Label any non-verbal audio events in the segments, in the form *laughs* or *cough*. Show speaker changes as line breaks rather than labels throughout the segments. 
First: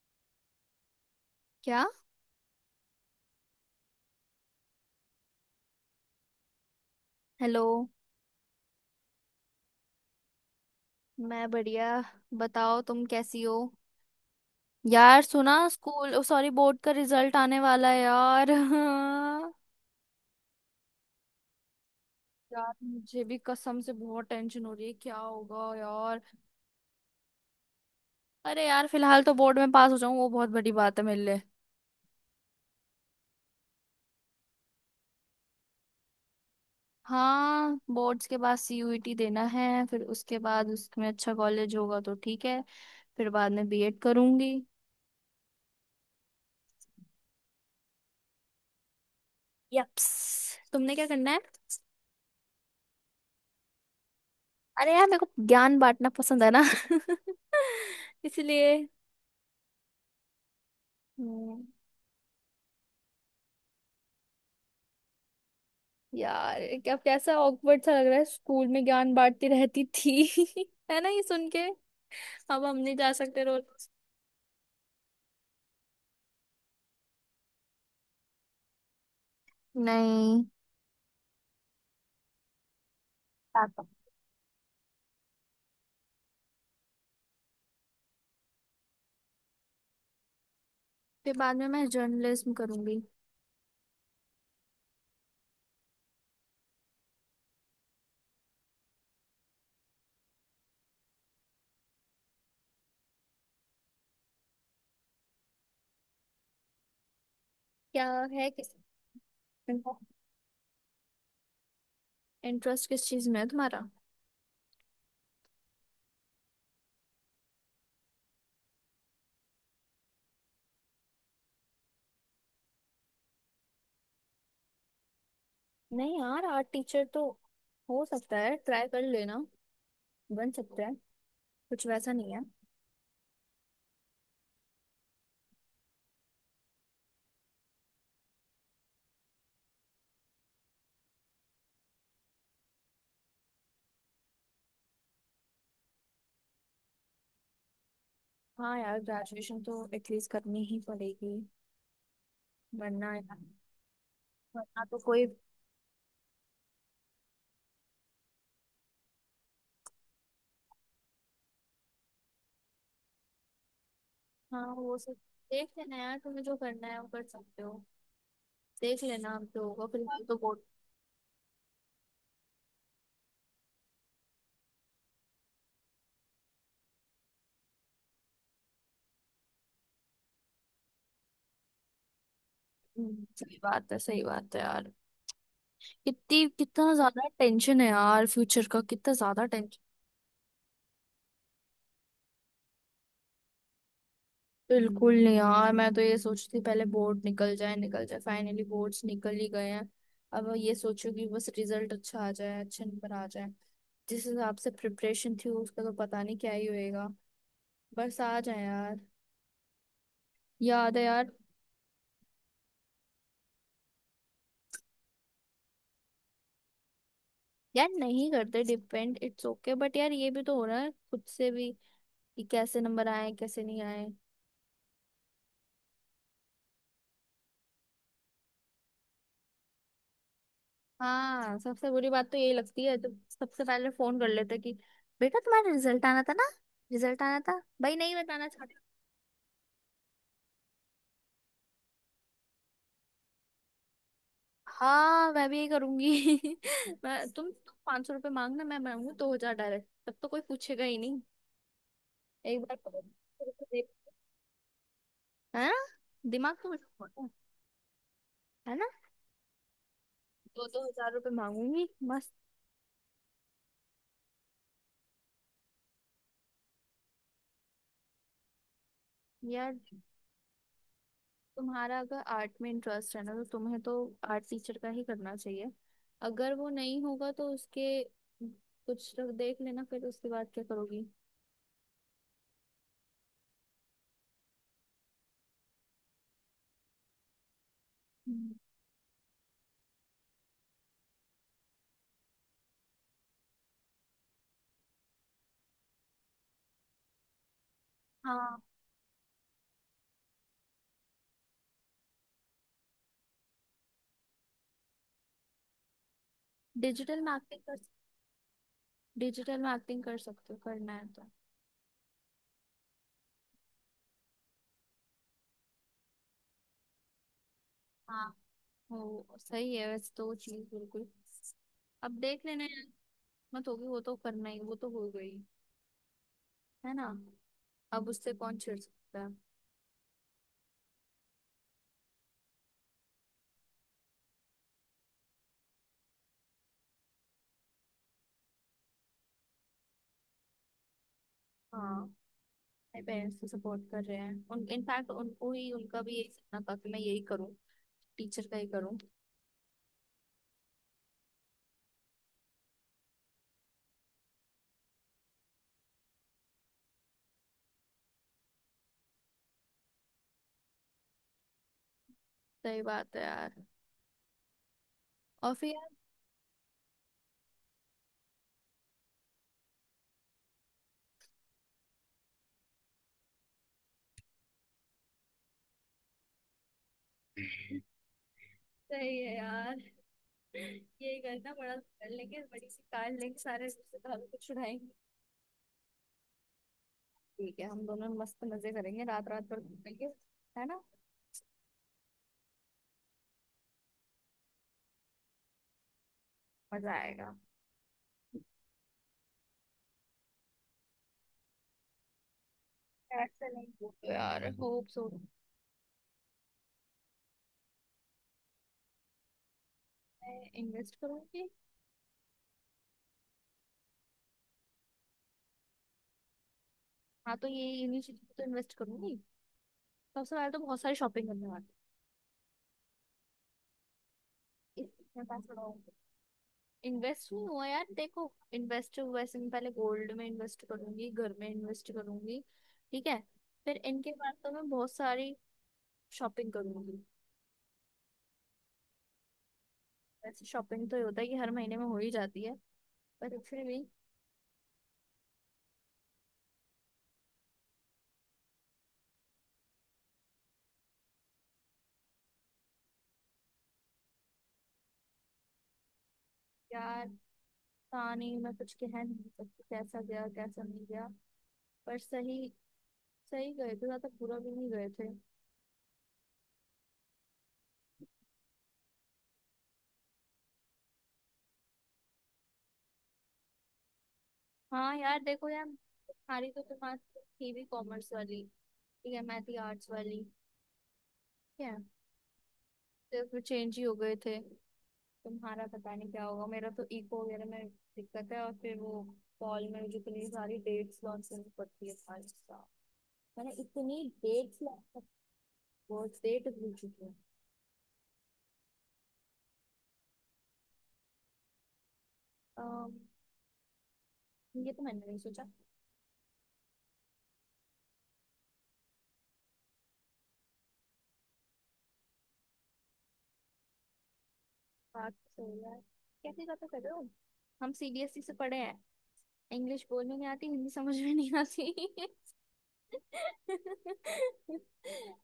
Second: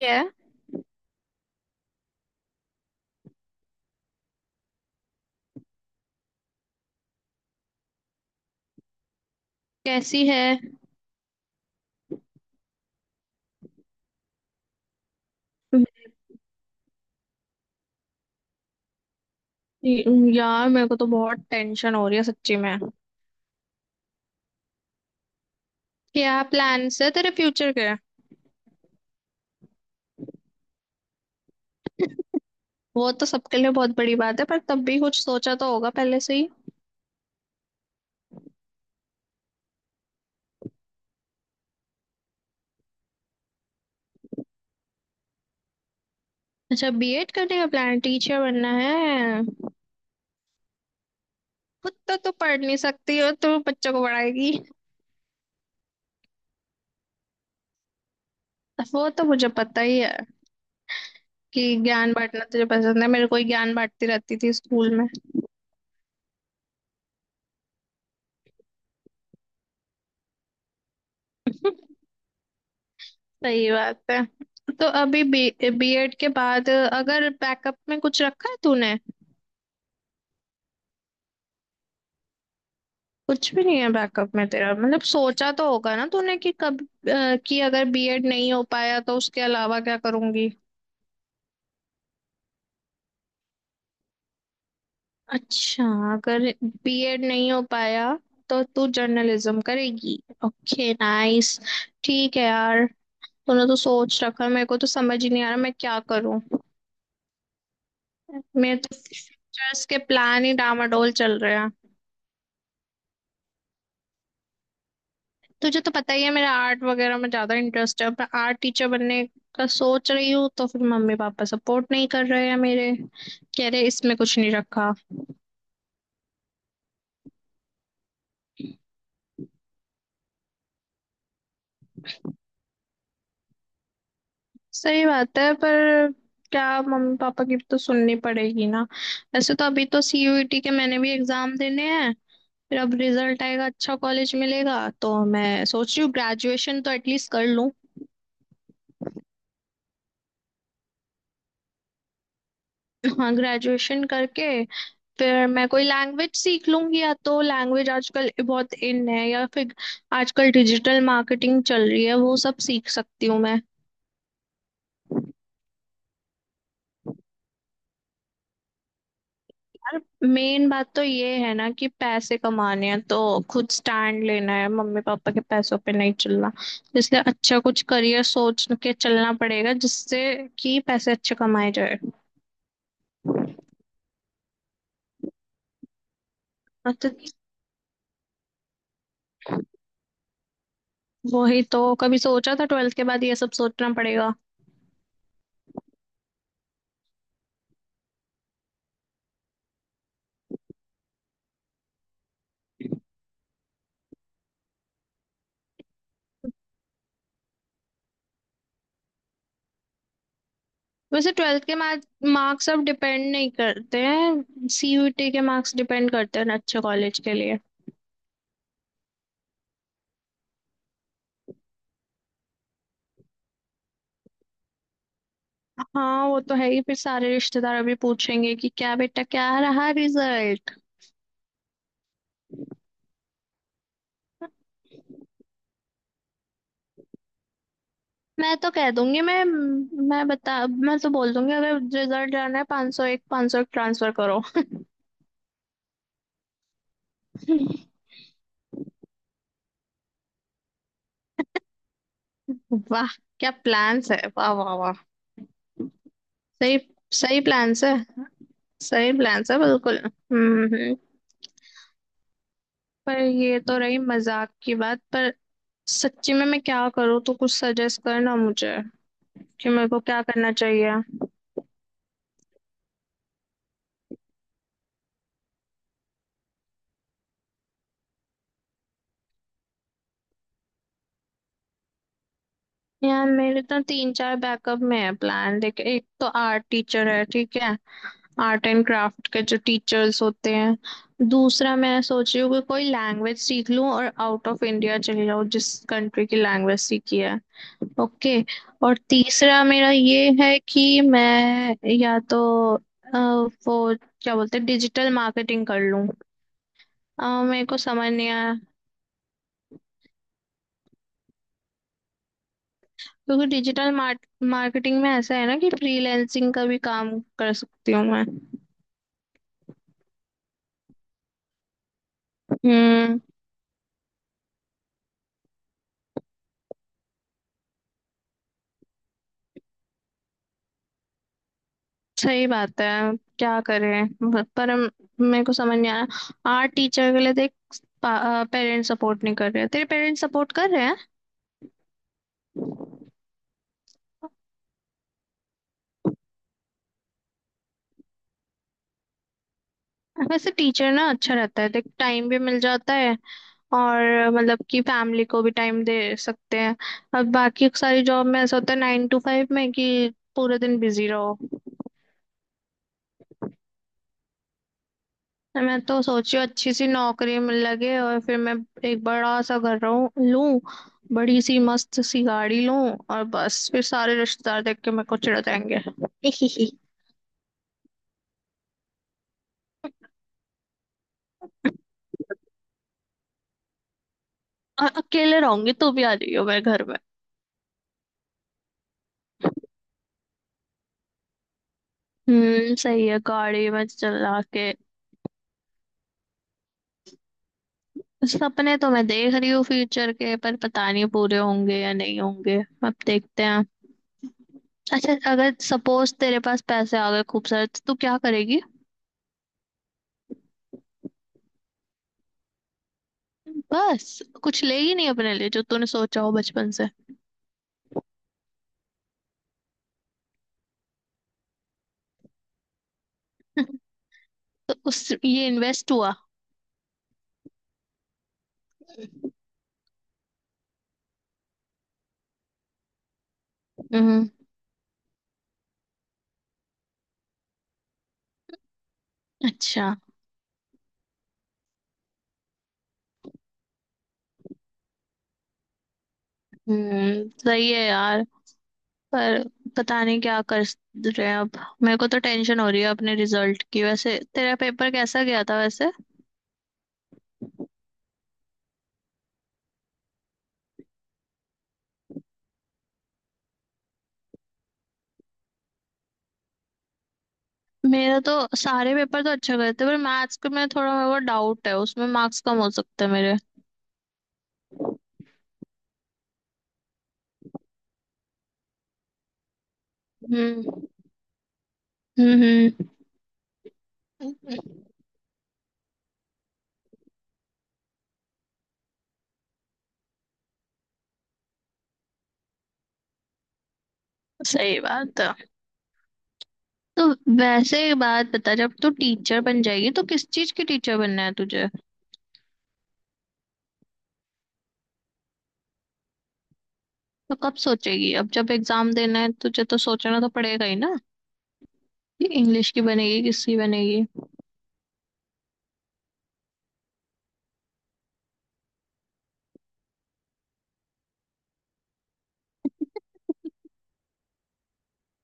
क्या है?
क्या? हेलो।
कैसी है?
मैं बढ़िया। बताओ तुम कैसी हो। यार सुना स्कूल ओ सॉरी बोर्ड का रिजल्ट आने वाला है यार। *laughs*
जी, यार मेरे को तो बहुत टेंशन हो रही है सच्ची में।
यार मुझे भी कसम से बहुत टेंशन हो रही है, क्या होगा यार।
क्या प्लान्स है तेरे फ्यूचर के?
अरे यार फिलहाल तो बोर्ड में पास हो जाऊं वो बहुत बड़ी बात है मेरे लिए।
वो तो सबके लिए बहुत बड़ी बात है, पर तब भी कुछ सोचा तो होगा पहले से ही।
हाँ, बोर्ड्स के बाद सीयूईटी देना है, फिर उसके बाद उसमें अच्छा कॉलेज होगा तो ठीक है। फिर बाद में बीएड करूंगी।
अच्छा, बीएड करने का प्लान? टीचर बनना है?
यप्स। तुमने क्या करना है?
खुद तो तू पढ़ नहीं सकती और तू बच्चों को पढ़ाएगी।
अरे यार मेरे को ज्ञान बांटना पसंद है ना। *laughs* इसलिए।
वो तो मुझे पता ही है कि
हम्म।
ज्ञान बांटना तुझे पसंद है। मेरे को ही ज्ञान बांटती रहती थी स्कूल में।
यार क्या कैसा ऑकवर्ड सा लग रहा है, स्कूल में ज्ञान बांटती रहती थी। *laughs* है ना ये सुन के।
*laughs*
अब हम नहीं जा सकते
सही
रोज।
बात है। तो अभी बी बीएड के बाद अगर बैकअप में कुछ रखा है तूने?
नहीं।
कुछ भी नहीं
हाँ।
है बैकअप में तेरा? मतलब सोचा तो होगा ना तूने कि कब, कि अगर बीएड नहीं हो पाया तो उसके अलावा क्या करूंगी।
फिर बाद में मैं जर्नलिज्म करूंगी।
अच्छा। अगर बीएड नहीं हो पाया तो तू जर्नलिज्म करेगी। Okay, nice. ठीक है यार। तूने तो सोच रखा है, मेरे को तो समझ ही नहीं आ रहा मैं क्या करूं।
क्या? है किस
मेरे तो फ्यूचर्स के प्लान ही डामाडोल चल रहे हैं।
इंटरेस्ट किस चीज में है तुम्हारा?
तुझे तो पता ही है मेरा आर्ट वगैरह में ज्यादा इंटरेस्ट है। अब मैं आर्ट टीचर बनने का सोच रही हूँ, तो फिर मम्मी पापा सपोर्ट नहीं कर रहे हैं मेरे। कह रहे इसमें कुछ नहीं रखा।
नहीं यार, आर्ट टीचर तो हो सकता है, ट्राई कर लेना, बन सकता है, कुछ वैसा नहीं है।
सही बात है, पर क्या, मम्मी पापा की भी तो सुननी पड़ेगी ना। वैसे तो अभी तो सीयूईटी के मैंने भी एग्जाम देने हैं। फिर अब रिजल्ट आएगा, अच्छा कॉलेज मिलेगा, तो मैं सोच रही हूँ ग्रेजुएशन तो एटलीस्ट कर लूँ।
हाँ यार, ग्रेजुएशन तो एटलीस्ट करनी ही पड़ेगी, वरना
हाँ,
यार,
ग्रेजुएशन करके
वरना तो कोई।
फिर मैं कोई लैंग्वेज सीख लूंगी। या तो लैंग्वेज आजकल बहुत इन है, या फिर आजकल डिजिटल मार्केटिंग चल रही है, वो सब सीख सकती हूँ मैं।
हाँ वो सब, देख लेना यार तुम्हें जो करना है वो कर सकते हो। देख लेना आप, जो होगा।
यार,
फिलहाल तो बहुत।
मेन बात तो ये है ना कि पैसे कमाने हैं, तो खुद स्टैंड लेना है। मम्मी पापा के पैसों पे नहीं चलना। इसलिए अच्छा कुछ करियर सोच के चलना पड़ेगा, जिससे कि पैसे अच्छे कमाए जाए।
सही बात है, सही बात है यार। कितनी
हाँ,
कितना
तो
ज्यादा टेंशन है यार, फ्यूचर का कितना ज्यादा टेंशन।
वही तो, कभी सोचा था ट्वेल्थ के बाद ये सब सोचना पड़ेगा।
बिल्कुल नहीं यार, मैं तो ये सोचती थी पहले बोर्ड निकल जाए, निकल जाए, फाइनली बोर्ड्स निकल ही गए हैं। अब ये सोचो कि बस रिजल्ट अच्छा आ जाए, अच्छे नंबर आ जाए। जिस हिसाब से प्रिपरेशन थी उसका तो पता नहीं क्या ही होएगा। बस आ जाए यार। याद है यार।
वैसे ट्वेल्थ के मार्क्स अब डिपेंड नहीं करते हैं, सीयूईटी के मार्क्स डिपेंड करते हैं अच्छे कॉलेज के लिए।
यार नहीं करते डिपेंड, इट्स ओके, बट यार ये भी तो हो रहा है खुद से भी, कि कैसे नंबर आए कैसे नहीं आए।
हाँ, वो तो है ही। फिर सारे रिश्तेदार अभी पूछेंगे कि क्या बेटा, क्या रहा रिजल्ट।
हाँ, सबसे बुरी बात तो यही लगती है, तो सबसे पहले फोन कर लेते कि बेटा तुम्हारा रिजल्ट आना था ना। रिजल्ट आना था भाई, नहीं बताना
मैं तो
चाहते।
कह दूंगी, मैं बता, मैं तो बोल दूंगी अगर रिजल्ट जाना है, 501, 501 ट्रांसफर करो।
हाँ मैं भी यही करूंगी। *laughs* मैं तुम, ₹500 मांगना, मैं मांगू 2,000 डायरेक्ट, तब तो कोई पूछेगा ही नहीं। एक बार
*laughs* वाह,
पकड़
क्या
के देख-
प्लान्स है! वाह वाह वाह।
है ना? दिमाग तो
सही,
मेरा बहुत है।
सही प्लान्स है।
है ना।
सही प्लान्स है बिल्कुल।
दो दो हजार रुपये मांगूंगी, मस्त।
पर ये तो रही मजाक की बात। पर सच्ची में मैं क्या करूँ? तो कुछ सजेस्ट करना मुझे कि
यार
मेरे को क्या करना चाहिए।
तुम्हारा अगर आर्ट में इंटरेस्ट है ना, तो तुम्हें तो आर्ट टीचर का ही करना चाहिए। अगर वो नहीं होगा तो उसके, कुछ तो देख लेना फिर उसके बाद क्या करोगी।
यार, मेरे तो तीन चार बैकअप में है प्लान, देख। एक तो आर्ट टीचर है, ठीक है,
हम्म।
आर्ट एंड क्राफ्ट के जो टीचर्स होते हैं। दूसरा, मैं सोच रही हूँ कि कोई लैंग्वेज सीख लूँ और आउट ऑफ इंडिया चली जाऊँ, जिस कंट्री की लैंग्वेज सीखी है। ओके।
हाँ।
और तीसरा मेरा ये है कि मैं या तो अ, वो, क्या बोलते हैं, डिजिटल मार्केटिंग कर लूँ।
डिजिटल मार्केटिंग
मेरे को
कर,
समझ नहीं आया,
डिजिटल मार्केटिंग कर सकते हो, करना है तो।
क्योंकि डिजिटल मार्केटिंग में ऐसा है ना कि फ्रीलैंसिंग का भी काम कर सकती हूँ मैं।
हाँ वो सही है, वैसे तो वो चीज़ बिल्कुल, अब देख लेना यार,
हम्म,
मत होगी वो तो, करना ही, वो तो हो गई। है ना? अब उससे कौन छेड़ सकता है।
सही बात है। क्या करें, पर मेरे को समझ नहीं आया। आर्ट टीचर के लिए देख, पेरेंट्स सपोर्ट नहीं कर रहे। तेरे पेरेंट्स सपोर्ट कर रहे हैं।
हाँ। मेरे पेरेंट्स तो सपोर्ट कर रहे हैं, उन इनफैक्ट उनको ही, उनका भी यही सपना था कि मैं यही करूँ, टीचर का ही करूँ।
वैसे टीचर ना अच्छा रहता है, देख। टाइम भी मिल जाता है और मतलब कि फैमिली को भी टाइम दे सकते हैं। अब बाकी सारी जॉब में ऐसा होता है, नाइन टू फाइव में कि पूरे दिन बिजी रहो।
सही बात है यार, और फिर
मैं
यार।
तो सोची हूँ अच्छी सी नौकरी मिल लगे, और फिर मैं एक बड़ा सा घर रहूं लूं, बड़ी सी मस्त सी गाड़ी लूं। और बस फिर सारे रिश्तेदार देख के मेरे को चिढ़ जाएंगे। *laughs*
सही है यार, यही करना, बड़ा कर लेंगे, बड़ी सी कार लेंगे, सारे रिश्तेदारों को छुड़ाएंगे।
और अकेले रहूंगी, तू भी आ जाइयो मेरे घर में।
ठीक है, हम दोनों मस्त मजे करेंगे, रात रात भर घूमेंगे। है ना?
हम्म, सही है, गाड़ी में चला के।
मजा आएगा।
सपने तो मैं देख रही हूँ फ्यूचर के, पर पता नहीं पूरे होंगे या नहीं होंगे। अब
यार
देखते हैं।
चलेंगे तो यार, होप सो।
अच्छा, अगर सपोज तेरे पास पैसे आ गए खूब सारे, तो तू क्या करेगी?
मैं इन्वेस्ट करूंगी।
बस? कुछ लेगी नहीं अपने लिए जो तूने सोचा हो बचपन से?
हाँ तो ये इन्हीं चीजों पे तो इन्वेस्ट करूंगी। सबसे पहले तो बहुत सारी शॉपिंग करने वाली
तो
है,
उस,
इसमें पैसा
ये इन्वेस्ट
लगाऊंगी।
हुआ?
इन्वेस्ट नहीं हुआ यार, देखो, इन्वेस्ट वैसे मैं पहले गोल्ड में इन्वेस्ट करूंगी, घर में इन्वेस्ट करूंगी, ठीक है। फिर इनके
हम्म।
बाद तो मैं बहुत सारी शॉपिंग करूंगी।
अच्छा।
वैसे शॉपिंग तो ये होता है कि हर महीने में हो ही जाती है, पर फिर भी।
हम्म, सही है यार। पर पता नहीं क्या कर रहे हैं अब। मेरे को तो टेंशन हो रही है अपने रिजल्ट की। वैसे तेरा पेपर कैसा गया था, वैसे?
यार पता नहीं, मैं कुछ कह नहीं सकती कैसा गया कैसा नहीं गया, पर सही, सही गए थे, ज्यादा बुरा भी नहीं गए थे।
मेरा तो सारे पेपर तो अच्छा गए थे, पर मैथ्स के में थोड़ा मेरे को डाउट है, उसमें मार्क्स कम हो सकते हैं मेरे।
हाँ यार, देखो यार, तुम्हारी तो, तुम्हारी थी भी कॉमर्स वाली, ठीक है। मैं थी आर्ट्स वाली,
हम्म।
ठीक है।
हम्म।
तो फिर चेंज ही हो गए थे।
हम्म,
तुम्हारा पता नहीं क्या होगा, मेरा तो इको वगैरह में दिक्कत है, और फिर वो कॉल में मुझे इतनी सारी डेट्स लॉन्च करनी पड़ती है सारी साल। मैंने इतनी डेट्स
सही
लॉन्च,
बात है
बहुत डेट भूल
तो।
चुकी हूँ।
वैसे एक बात बता, जब तू टीचर बन जाएगी तो किस चीज की टीचर बनना है तुझे?
अम, ये तो मैंने नहीं सोचा।
तो कब सोचेगी? अब जब एग्जाम देना है तुझे, तो सोचना तो पड़ेगा ही ना। ये इंग्लिश की बनेगी, किसकी बनेगी?
बात तो यार, कैसी बातें कर रहे हो। हम सीबीएसई से पढ़े हैं, इंग्लिश बोलने नहीं आती, हिंदी समझ में नहीं आती। *laughs*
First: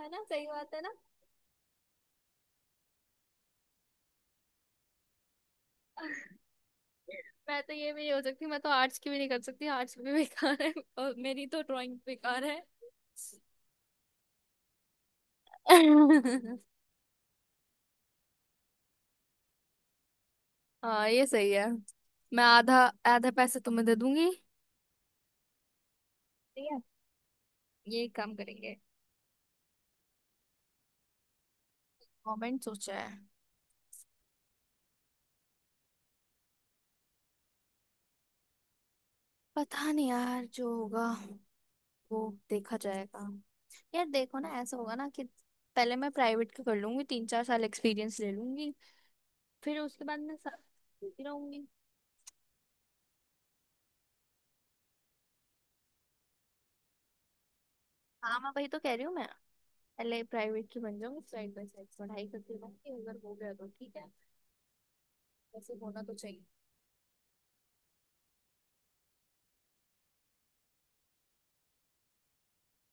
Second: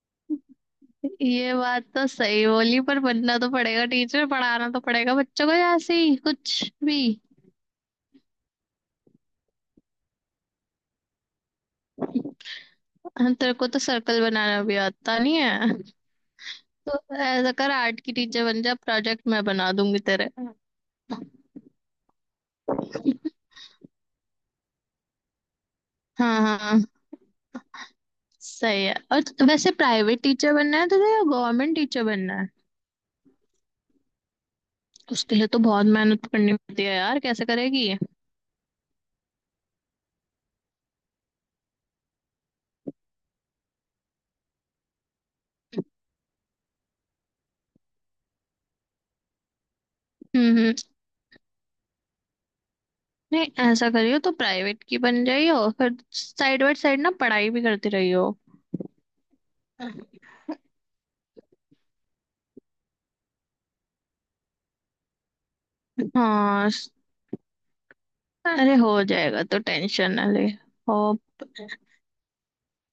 है ना, सही बात है ना।
ये बात तो सही बोली, पर बनना तो पड़ेगा टीचर, पढ़ाना तो पड़ेगा बच्चों को ऐसे ही
*laughs*
कुछ भी।
मैं तो ये भी नहीं हो सकती, मैं तो आर्ट्स की भी नहीं कर सकती, आर्ट्स भी बेकार है। *laughs* और मेरी तो ड्राइंग बेकार है।
हम, तेरे को तो सर्कल बनाना भी आता नहीं है,
*laughs*
तो ऐसा कर, आर्ट की टीचर बन जा, प्रोजेक्ट मैं बना दूंगी तेरे। हाँ
हाँ ये सही है, मैं आधा, आधा पैसे तुम्हें दे दूंगी,
हाँ
ठीक है,
हाँ,
ये काम करेंगे।
सही है। और वैसे प्राइवेट टीचर बनना है तुझे या गवर्नमेंट टीचर बनना है?
कमेंट सोचा है।
उसके लिए तो बहुत मेहनत करनी पड़ती है यार, कैसे करेगी?
पता नहीं यार, जो होगा वो देखा जाएगा। यार देखो ना, ऐसा होगा ना कि पहले मैं प्राइवेट का कर लूंगी, 3-4 साल एक्सपीरियंस ले लूंगी, फिर उसके बाद मैं
हम्म।
सब
हम्म।
देती रहूंगी।
नहीं, ऐसा करियो, तो प्राइवेट की बन जाइयो, फिर साइड बाय साइड ना पढ़ाई भी करती रहियो।
हाँ मैं वही तो कह रही हूँ, मैं पहले प्राइवेट की बन जाऊंगी, साइड बाय साइड पढ़ाई करती रहूंगी, अगर हो गया तो ठीक है, वैसे होना तो चाहिए।
हाँ, अरे हो जाएगा, तो टेंशन ना ले। हो,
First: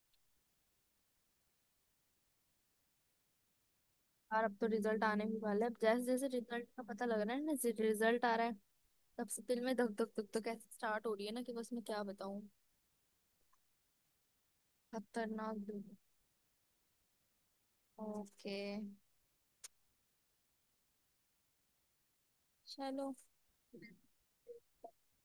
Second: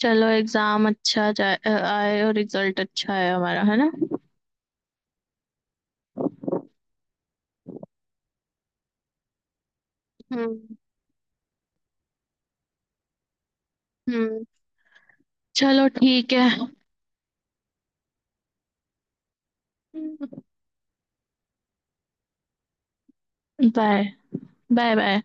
चलो, एग्जाम अच्छा जाए, आए और रिजल्ट अच्छा आए हमारा, है ना?
और अब तो रिजल्ट आने भी वाला है, अब जैसे जैसे रिजल्ट का पता लग रहा है ना, जैसे रिजल्ट आ रहा है, तब से दिल में धक धक धक धक ऐसे
हम्म।
स्टार्ट हो रही है ना कि बस, मैं क्या बताऊं।
हम्म।
खतरनाक दिल।
चलो, ठीक है।
ओके। चलो।
बाय। Bye bye.